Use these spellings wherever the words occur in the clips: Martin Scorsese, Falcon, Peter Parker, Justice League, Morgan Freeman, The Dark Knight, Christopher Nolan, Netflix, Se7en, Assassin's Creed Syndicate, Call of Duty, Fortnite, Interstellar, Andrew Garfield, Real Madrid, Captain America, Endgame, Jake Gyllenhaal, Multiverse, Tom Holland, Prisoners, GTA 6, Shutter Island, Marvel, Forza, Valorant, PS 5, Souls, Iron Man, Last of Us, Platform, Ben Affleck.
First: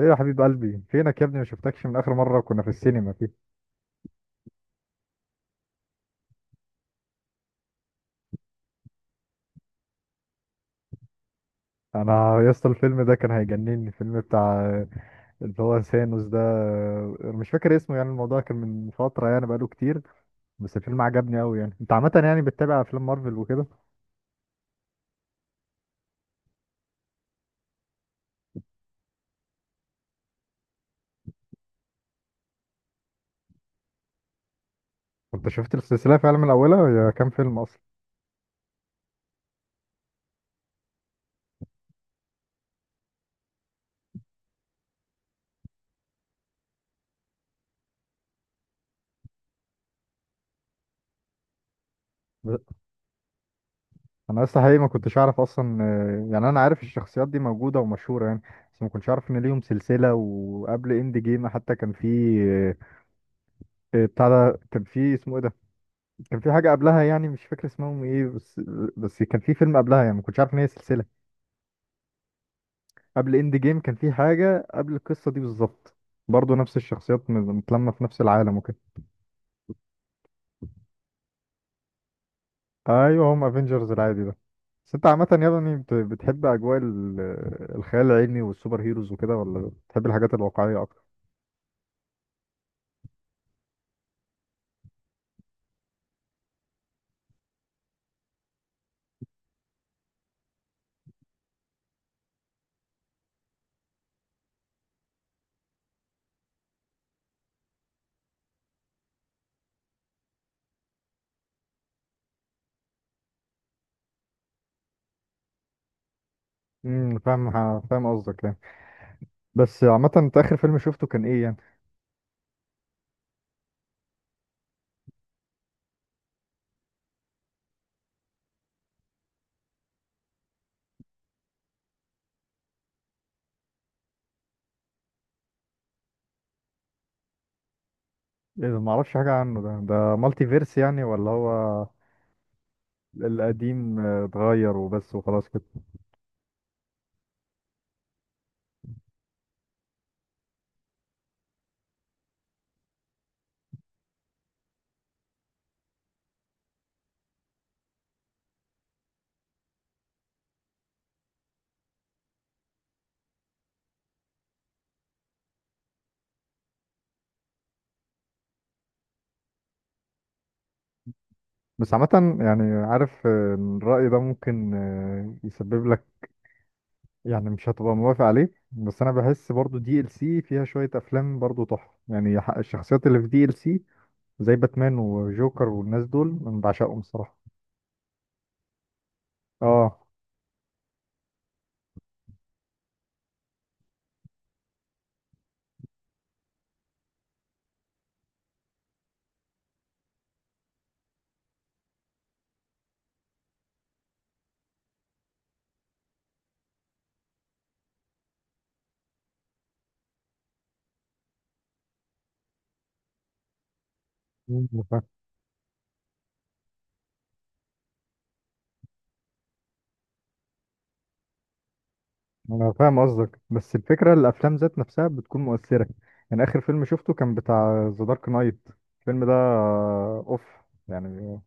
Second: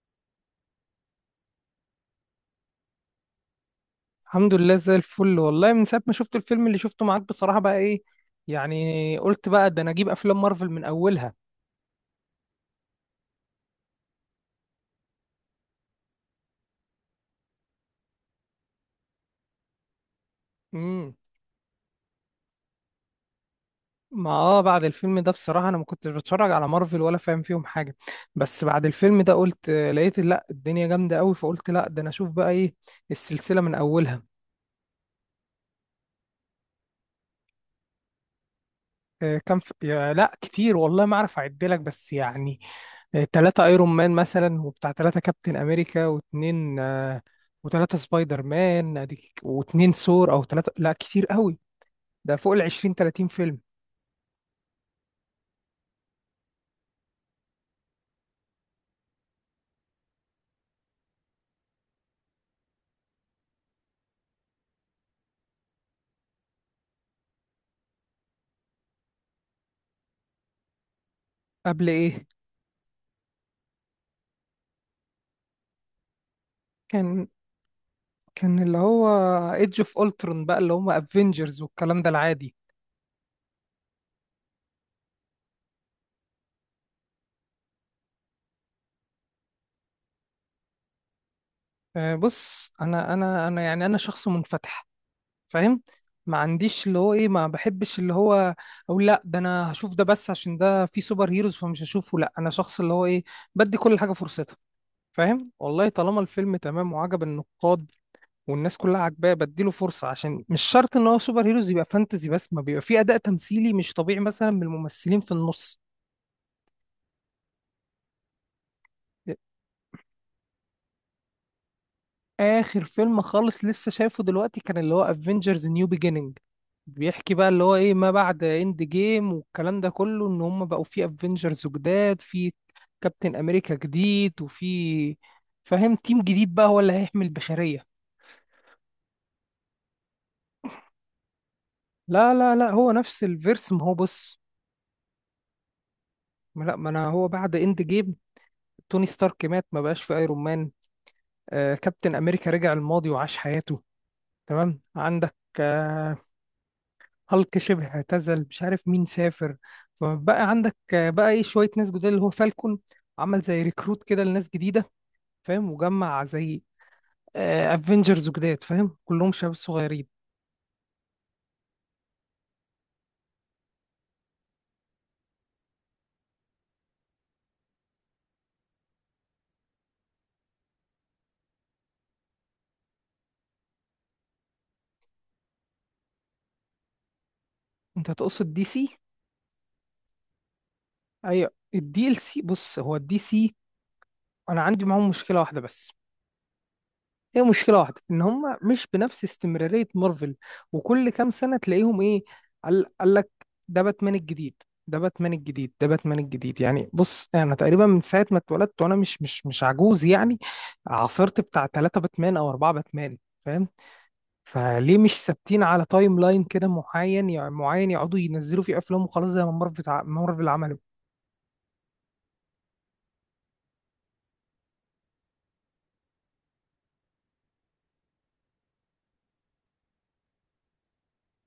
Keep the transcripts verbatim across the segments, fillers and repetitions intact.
ايه يا حبيب قلبي؟ فينك يا ابني، ما شفتكش من اخر مره كنا في السينما فيه. الحمد لله، زي الفل والله. من ساعة ما شفت الفيلم اللي شفته معاك بصراحة، بقى ايه يعني، قلت بقى ده انا اجيب افلام مارفل من اولها. انا يا اسطى الفيلم ده كان هيجنني، الفيلم بتاع اللي هو ثانوس ده، مش فاكر اسمه. يعني الموضوع كان من فتره، يعني بقاله كتير، بس الفيلم امم عجبني قوي. يعني انت عامه يعني بتتابع افلام مارفل وكده؟ ما اه بعد الفيلم ده بصراحة انا ما كنتش بتفرج على مارفل ولا فاهم فيهم حاجة. بس بعد الفيلم ده قلت آه، لقيت لا الدنيا جامدة قوي، فقلت لا، ده انا اشوف بقى ايه السلسلة من اولها. انت شفت السلسله فعلا من اولها؟ هي كام فيلم اصلا؟ آه، كان في يا لا كتير والله ما اعرف اعدلك بس يعني. آه، تلاتة ايرون مان مثلا، وبتاع تلاتة كابتن امريكا، واتنين، آه، وتلاتة سبايدر مان، أديك- واتنين ثور او تلاتة، لا كتير قوي. ده فوق ب- ال عشرين تلاتين فيلم. انا لسه حقيقي ما كنتش اعرف اصلا، آه، يعني انا عارف الشخصيات دي موجوده ومشهوره يعني، بس ما كنتش اعرف ان ليهم سلسله. وقبل اند جيم حتى كان في، آه، آه، بتاع ده، كان في اسمه ايه ده؟ كان في حاجة قبلها، يعني مش فاكر اسمهم ايه، بس بس كان في فيلم قبلها، يعني ما كنتش عارف ان هي سلسلة. قبل ايه؟ قبل اند جيم كان في حاجة قبل القصة دي بالظبط، برضه نفس كان الشخصيات م- متلمة في نفس العالم كان وكده. اللي هو ايدج اوف اولترون بقى، اللي هم افنجرز والكلام ده العادي. ايوه، هم افنجرز العادي ده. بس انت عامة يا ابني بت- بتحب اجواء ال- الخيال العلمي والسوبر هيروز وكده، ولا بتحب الحاجات الواقعية اكتر؟ آه، بص، انا انا انا يعني انا شخص منفتح، فاهم؟ ما عنديش اللي هو ايه، ما بحبش اللي هو اقول لا ده انا هشوف ده بس عشان ده فيه سوبر هيروز فمش هشوفه. لا، انا شخص اللي هو ايه، بدي كل حاجة فرصتها، فاهم؟ والله طالما الفيلم تمام وعجب النقاد والناس كلها عاجباه، بديله فرصه، عشان مش شرط ان هو سوبر هيروز يبقى فانتزي، بس ما بيبقى فيه اداء تمثيلي مش طبيعي مثلا من الممثلين في النص. امم فاهم، فاهم قصدك يعني. بس عامة، انت اخر فيلم شفته كان ايه يعني؟ اخر فيلم خالص لسه شايفه دلوقتي كان اللي هو افنجرز نيو بيجيننج. بيحكي بقى اللي هو ايه، ما بعد اند جيم والكلام ده كله، ان هم بقوا في افنجرز جداد، في كابتن امريكا جديد، وفي فاهم تيم جديد بقى هو اللي هيحمي البشرية. ايه ده، معرفش حاجة عنه. ده ده مالتي فيرس يعني، ولا هو لا لا لا، هو نفس الفيرس، ما هو القديم آه، بص، اتغير وبس وخلاص كده؟ ما لا ما انا هو بعد اند جيم، توني ستارك مات ما بقاش في ايرون مان. آه، كابتن امريكا رجع الماضي وعاش حياته، تمام. عندك آه، هالك شبه اعتزل، مش عارف مين سافر. فبقى عندك آه، بقى ايه، شويه ناس جداد، اللي هو فالكون عمل زي ريكروت كده لناس جديده، فاهم؟ وجمع زي افنجرز جداد، فاهم؟ كلهم شباب صغيرين. بس عامة يعني، عارف آه، إن الرأي ده ممكن آه، يسبب لك يعني مش هتبقى موافق عليه، بس أنا بحس برضو دي ال سي فيها شوية أفلام برضو تحفة يعني. ح- الشخصيات اللي في دي ال سي زي باتمان وجوكر والناس دول أنا بعشقهم الصراحة. انت تقصد دي سي؟ اه. اي، الدي ال سي. بص، هو الدي سي انا عندي معاهم مشكله واحده بس. هي مشكلة واحدة إن هم مش بنفس استمرارية مارفل، وكل كام سنة تلاقيهم إيه، قال قال لك ده باتمان الجديد، ده باتمان الجديد، ده باتمان الجديد. يعني بص، أنا تقريبا من ساعة ما اتولدت، وأنا مش مش مش عجوز يعني، عاصرت بتاع ثلاثة باتمان أو أربعة باتمان، فاهم؟ مم، أنا فليه فاهم، مش ثابتين على تايم لاين كده معين، يعني معين يقعدوا ينزلوا فيه أفلام وخلاص، زي ما مارفل ع- مارفل عملوا. أنا فاهم قصدك، بس الفكرة الأفلام ذات نفسها بتكون مؤثرة. يعني آخر فيلم شفته كان بتاع ذا دارك نايت، الفيلم ده آه، أوف يعني،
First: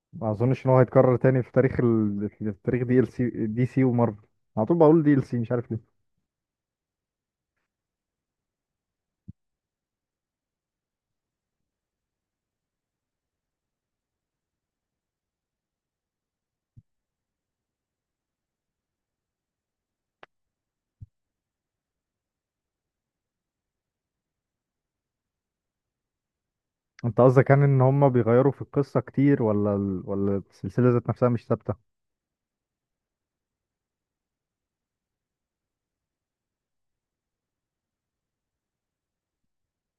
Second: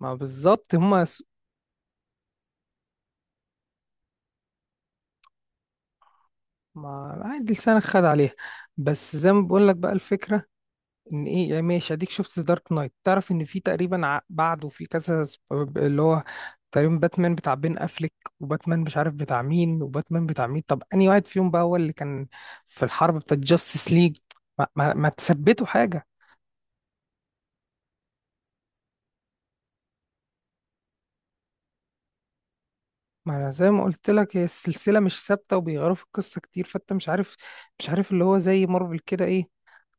ما ما اظنش ان بالظبط هو هم. هيتكرر تاني في تاريخ ال... في تاريخ دي ال سي. دي سي ومارفل، على طول بقول دي ال سي، مش عارف ليه. ما عادي، لسانك خد عليها. بس زي ما بقول لك بقى، الفكرة ان ايه يعني، ماشي، اديك شفت دارك نايت، تعرف ان في تقريبا ع- بعده في كذا سب- اللي هو تقريبا باتمان بتاع بين افليك، وباتمان مش عارف بتاع مين، وباتمان بتاع مين. طب انهي واحد فيهم بقى هو اللي كان في الحرب بتاعت جاستس ليج؟ ما, ما, ما تثبتوا حاجه. انت قصدك كان ان هم بيغيروا في القصه كتير، ولا ال... ولا السلسله ذات نفسها مش ثابته؟ ما انا زي ما قلت لك، هي السلسله مش ثابته وبيغيروا في القصه كتير، فانت مش عارف. مش عارف اللي هو زي مارفل كده ايه،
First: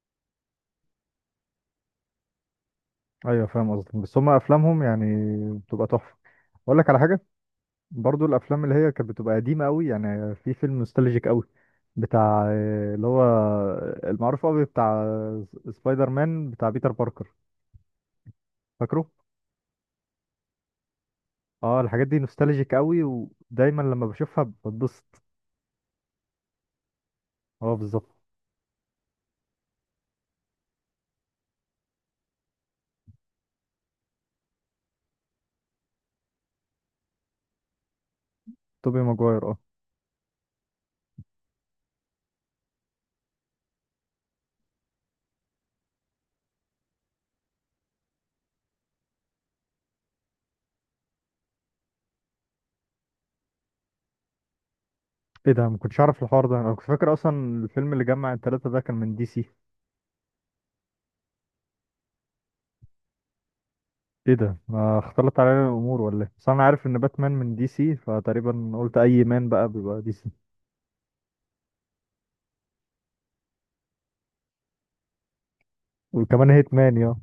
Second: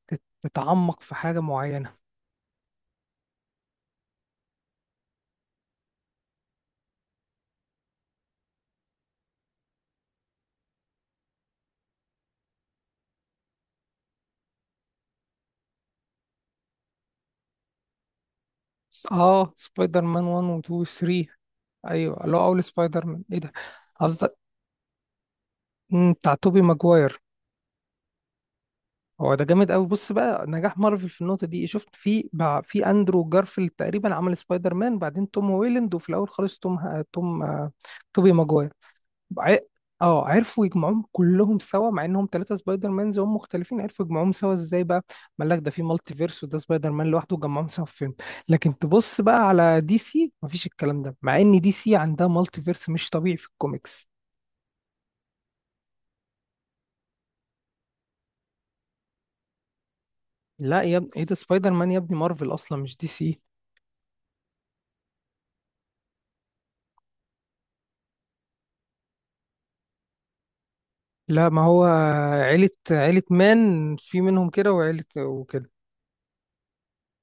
تت- تتعمق في حاجه معينه. ايوه فاهم قصدك، بس هم افلامهم يعني بتبقى تحفه. اقول لك على حاجه، برضو الافلام اللي هي كانت بتبقى قديمه قوي، يعني في فيلم نوستالجيك قوي بتاع آه، اللي هو المعروف قوي بتاع س- سبايدر مان بتاع بيتر باركر، س- فاكره؟ اه، سبايدر مان واحد و اتنين و تلاتة. اه الحاجات دي ايوه، اللي هو اول نوستالجيك قوي، سبايدر مان ايه ده، ودايما لما بشوفها بتبسط. مم، بتاع توبي ماجواير. اه بالظبط. هو ده جامد قوي. بص بقى، نجاح مارفل في النقطه دي، شفت في بع- في اندرو جارفيلد تقريبا عمل سبايدر مان، بعدين توم هويلاند، وفي الاول خالص توم ه- توم آه، توبي ماجواير. توبي ماجواير، ع- اه. اه، عرفوا يجمعوهم كلهم سوا، مع انهم ثلاثه سبايدر مانز وهم مختلفين، عرفوا يجمعوهم سوا ازاي بقى. قال لك ده في مالتي فيرس، وده سبايدر مان لوحده، وجمعهم سوا في فيلم. لكن تبص بقى على دي سي، مفيش الكلام ده، مع ان دي سي عندها مالتي فيرس مش طبيعي في الكوميكس. ايه ده، ما كنتش اعرف الحوار ده، انا كنت فاكر اصلا الفيلم اللي جمع التلاتة ده كان من دي سي. لا يا ابني، ايه ده، سبايدر مان يا ابني مارفل اصلا، مش دي سي. ايه ده، ما اختلط علينا الامور ولا ايه؟ بس انا عارف ان باتمان من دي سي، فتقريبا قلت اي مان بقى بيبقى دي سي. لا، ما هو عيلة، عيلة مان في منهم كده، وعيلة وكده. وكمان هيت مان يا.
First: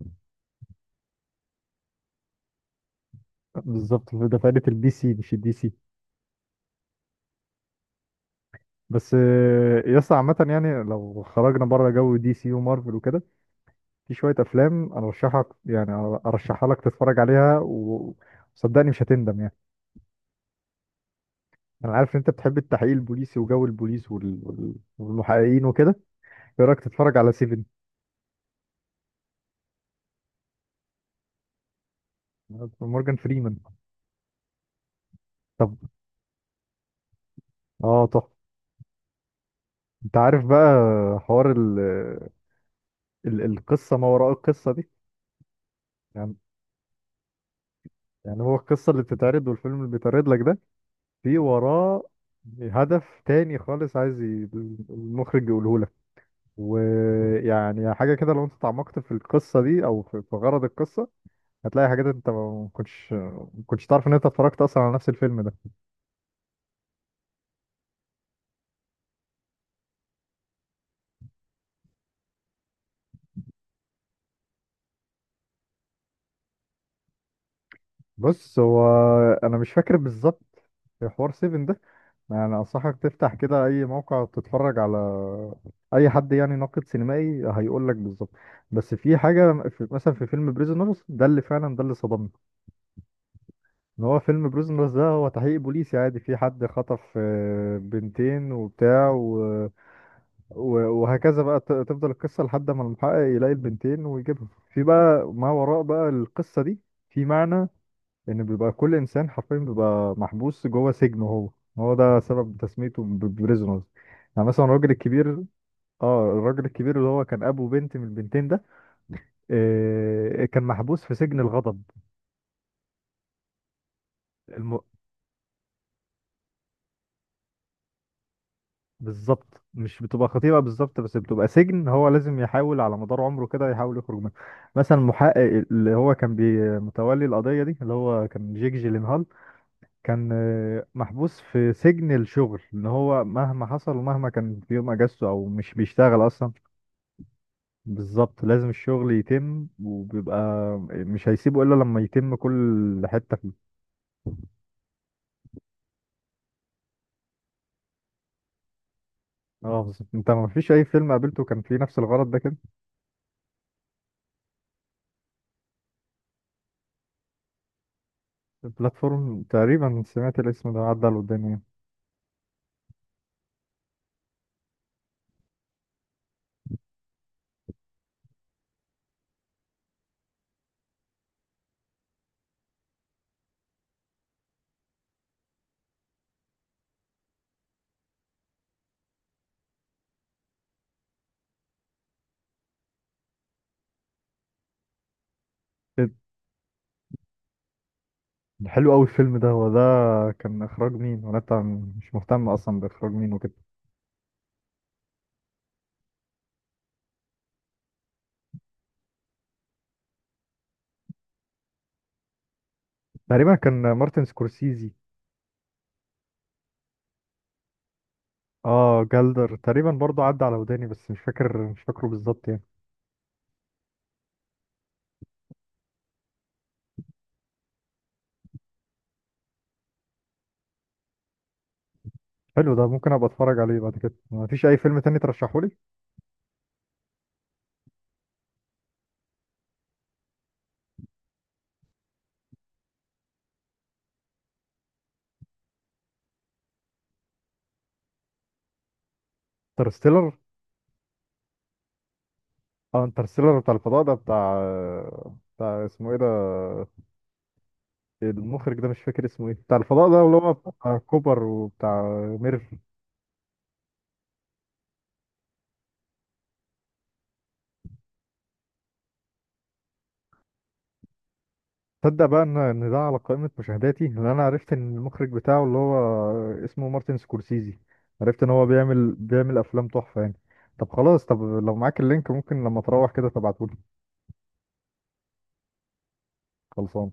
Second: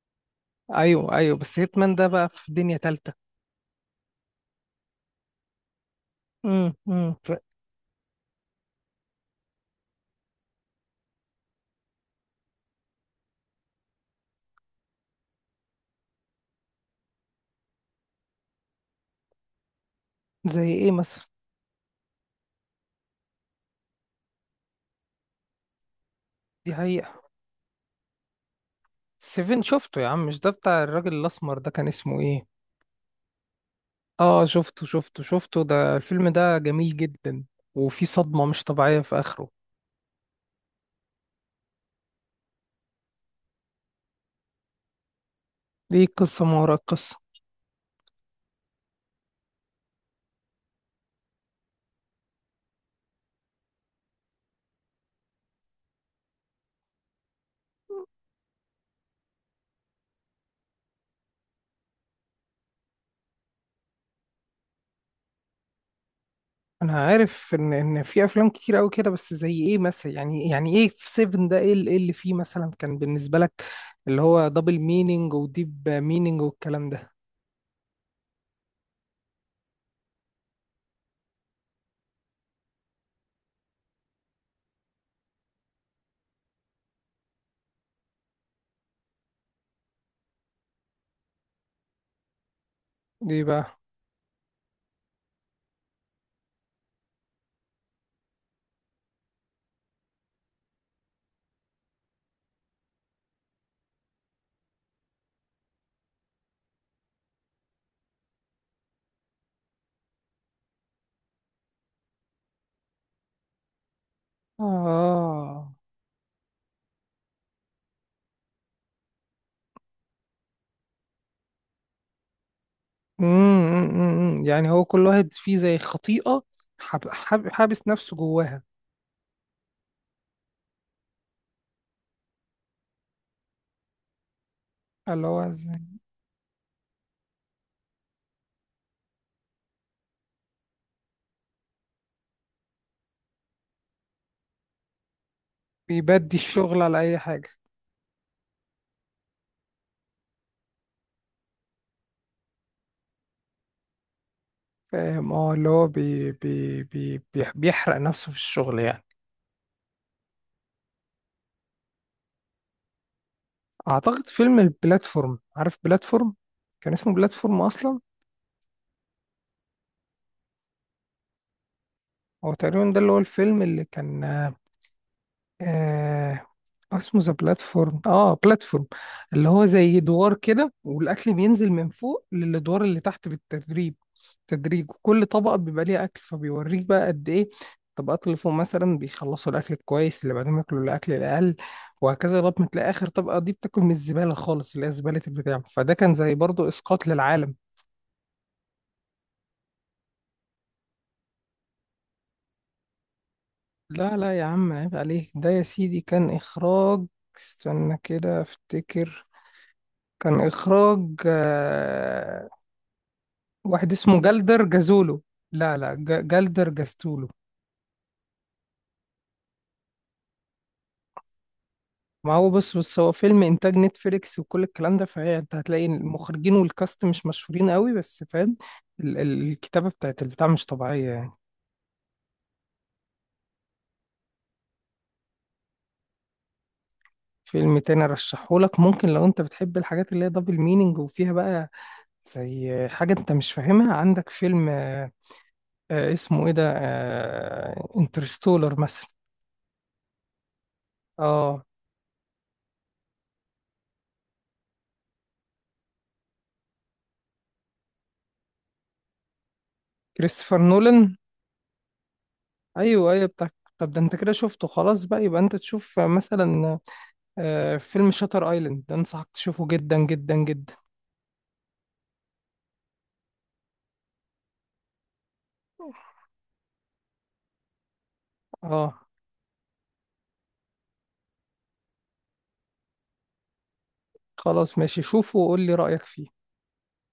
ايوه ايوه، بس هيتمان ده بقى في دنيا تالتة. بالظبط ده فائدة البي سي مش الدي سي. امم امم ف- بس آه، يا اسطى عامة يعني، لو خرجنا بره جو دي سي ومارفل وكده، في شوية أفلام أرشحك يعني، أرشحها لك تتفرج عليها و- وصدقني مش هتندم يعني. زي ايه مثلا. أنا عارف إن أنت بتحب التحقيق البوليسي وجو البوليس وال- وال- والمحققين وكده. ايه دي رايك تتفرج حقيقة. على سيفن؟ سيفن شفته يا عم، مش ده بتاع الراجل الاسمر ده، كان اسمه ايه؟ مورجان فريمان. اه شفته شفته شفته، طب، ده الفيلم ده جميل جدا. وفي اه تحفه. صدمة مش طبيعية في اخره. انت عارف بقى حوار ال... ال... القصه ما وراء القصه دي دي يعني؟ قصة ما وراء القصة. يعني هو القصه اللي بتتعرض والفيلم اللي بيتعرض لك ده، في وراه هدف تاني خالص، عايز ي- المخرج يقوله لك. ويعني حاجه كده، لو انت اتعمقت في القصه دي او في في غرض القصه، هتلاقي حاجات انت ما كنتش ما كنتش تعرف ان انت اتفرجت اصلا على نفس الفيلم ده. انا عارف ان ان في افلام كتير قوي كده، بس زي ايه مثلا يعني يعني ايه في سفن ده، ايه اللي إيه اللي فيه مثلا كان بالنسبه لك، اللي هو دبل مينينج وديب مينينج والكلام ده. بص هو، انا مش فاكر بالظبط حوار سيفن يعني. انصحك تفتح كده اي موقع تتفرج على اي حد يعني ناقد سينمائي، هيقول لك بالظبط. بس في حاجه، في مثلا في فيلم بريزونرز ده اللي فعلا ده اللي صدمني. ليه بقى؟ ان هو فيلم بريزونرز ده هو تحقيق بوليسي عادي، في حد خطف آه، بنتين وبتاع و... و... وهكذا بقى. ت- تفضل القصه لحد ما المحقق يلاقي البنتين ويجيبهم. في بقى ما وراء بقى القصه دي، في معنى، لان بيبقى كل انسان حرفيا بيبقى محبوس جوه سجن هو، هو ده سبب تسميته بريزونرز. يعني مثلا الراجل الكبير، اه. اه الراجل الكبير اللي هو كان ابو بنت من البنتين ده، آه كان محبوس في سجن الغضب. امم إمم، إمم، إمم. يعني الم... هو كل واحد فيه زي خطيئه، حاب حاب حابس نفسه جواها. بالظبط، مش بتبقى خطيبة بالظبط، بس بتبقى سجن هو لازم يحاول على مدار عمره كده يحاول يخرج منه. مثلا اللي المحقق هو زي- اللي هو كان بي- متولي القضية دي اللي هو كان جيك جيلينهال، كان آه، محبوس في سجن الشغل، ان هو مهما حصل ومهما كان في يوم اجازته او مش بيشتغل بيبدي اصلا. الشغل على اي حاجه. بالظبط، لازم الشغل يتم، وبيبقى مش هيسيبه الا لما يتم كل حتة فيه. فاهم، اه، اللي هو بي بي بي بيح- بيحرق نفسه في الشغل يعني. اه بالظبط. انت ما فيش اي فيلم قابلته كان فيه نفس الغرض ده كده؟ اعتقد فيلم البلاتفورم، عارف بلاتفورم؟ كان اسمه بلاتفورم اصلا. بلاتفورم، تقريبا سمعت الاسم ده عدى على قدامي. هو تقريبا ده اللي هو الفيلم اللي كان آه آه، اسمه ذا بلاتفورم، اه بلاتفورم، اللي هو زي دوار كده، والاكل بينزل من فوق للادوار اللي تحت، بالتدريب، تدريج. وكل طبقه بيبقى ليها اكل، فبيوريك بقى قد ايه الطبقات اللي فوق مثلا بيخلصوا الاكل الكويس، اللي بعدهم ياكلوا الاكل الاقل، وهكذا لغايه ما تلاقي اخر طبقه دي بتاكل من الزباله خالص اللي هي زباله البتاع. فده كان زي برضه اسقاط للعالم. حلو قوي الفيلم ده، هو ده كان اخراج مين؟ وانا طبعاً مش مهتم اصلا باخراج مين وكده. لا لا يا عم، عيب عليك. ده يا سيدي كان اخراج، استنى كده افتكر، كان إخراج، آه، تقريبا واحد كان اسمه مارتن جلدر سكورسيزي. جازولو. لا لا، ج- جلدر جاستولو. اه جلدر، تقريبا برضه عدى على وداني، بس مش فاكر، مش فاكره ما بالظبط هو يعني. بص بص، هو فيلم إنتاج نتفليكس وكل الكلام ده، فهي أنت هتلاقي المخرجين والكاست مش مشهورين قوي، بس فاهم، ال- ال- الكتابة بتاعت البتاع مش طبيعية يعني. حلو، ده ممكن ابقى اتفرج عليه بعد كده. ما فيش اي فيلم تاني ترشحه لي؟ فيلم تاني أرشحهولك ممكن، لو أنت بتحب الحاجات اللي هي دبل مينينج وفيها بقى زي حاجة أنت مش فاهمها، عندك فيلم آه، آه، اسمه إيه ده، انترستولر مثلا. انترستيلر. اه، اه انترستيلر بتاع الفضاء ده، بتاع بتاع اسمه ايه ده المخرج ده، مش فاكر اسمه ايه، بتاع الفضاء ده اللي هو كريستوفر بتاع نولان. كوبر وبتاع ميرف. ايوه ايوه، بتاع. طب ده انت كده شفته خلاص بقى، يبقى انت تشوف مثلا آه، فيلم شاتر ايلاند، ده انصحك تشوفه جدا جدا جدا. تصدق بقى ان ان ده على قائمة مشاهداتي، لان انا عرفت ان المخرج بتاعه اللي هو اسمه مارتن سكورسيزي، عرفت ان هو بيعمل اه بيعمل افلام تحفة يعني. طب خلاص، طب لو معاك اللينك ممكن لما تروح كده تبعتهولي. خلاص ماشي، شوفه وقول لي رأيك فيه. خلصان.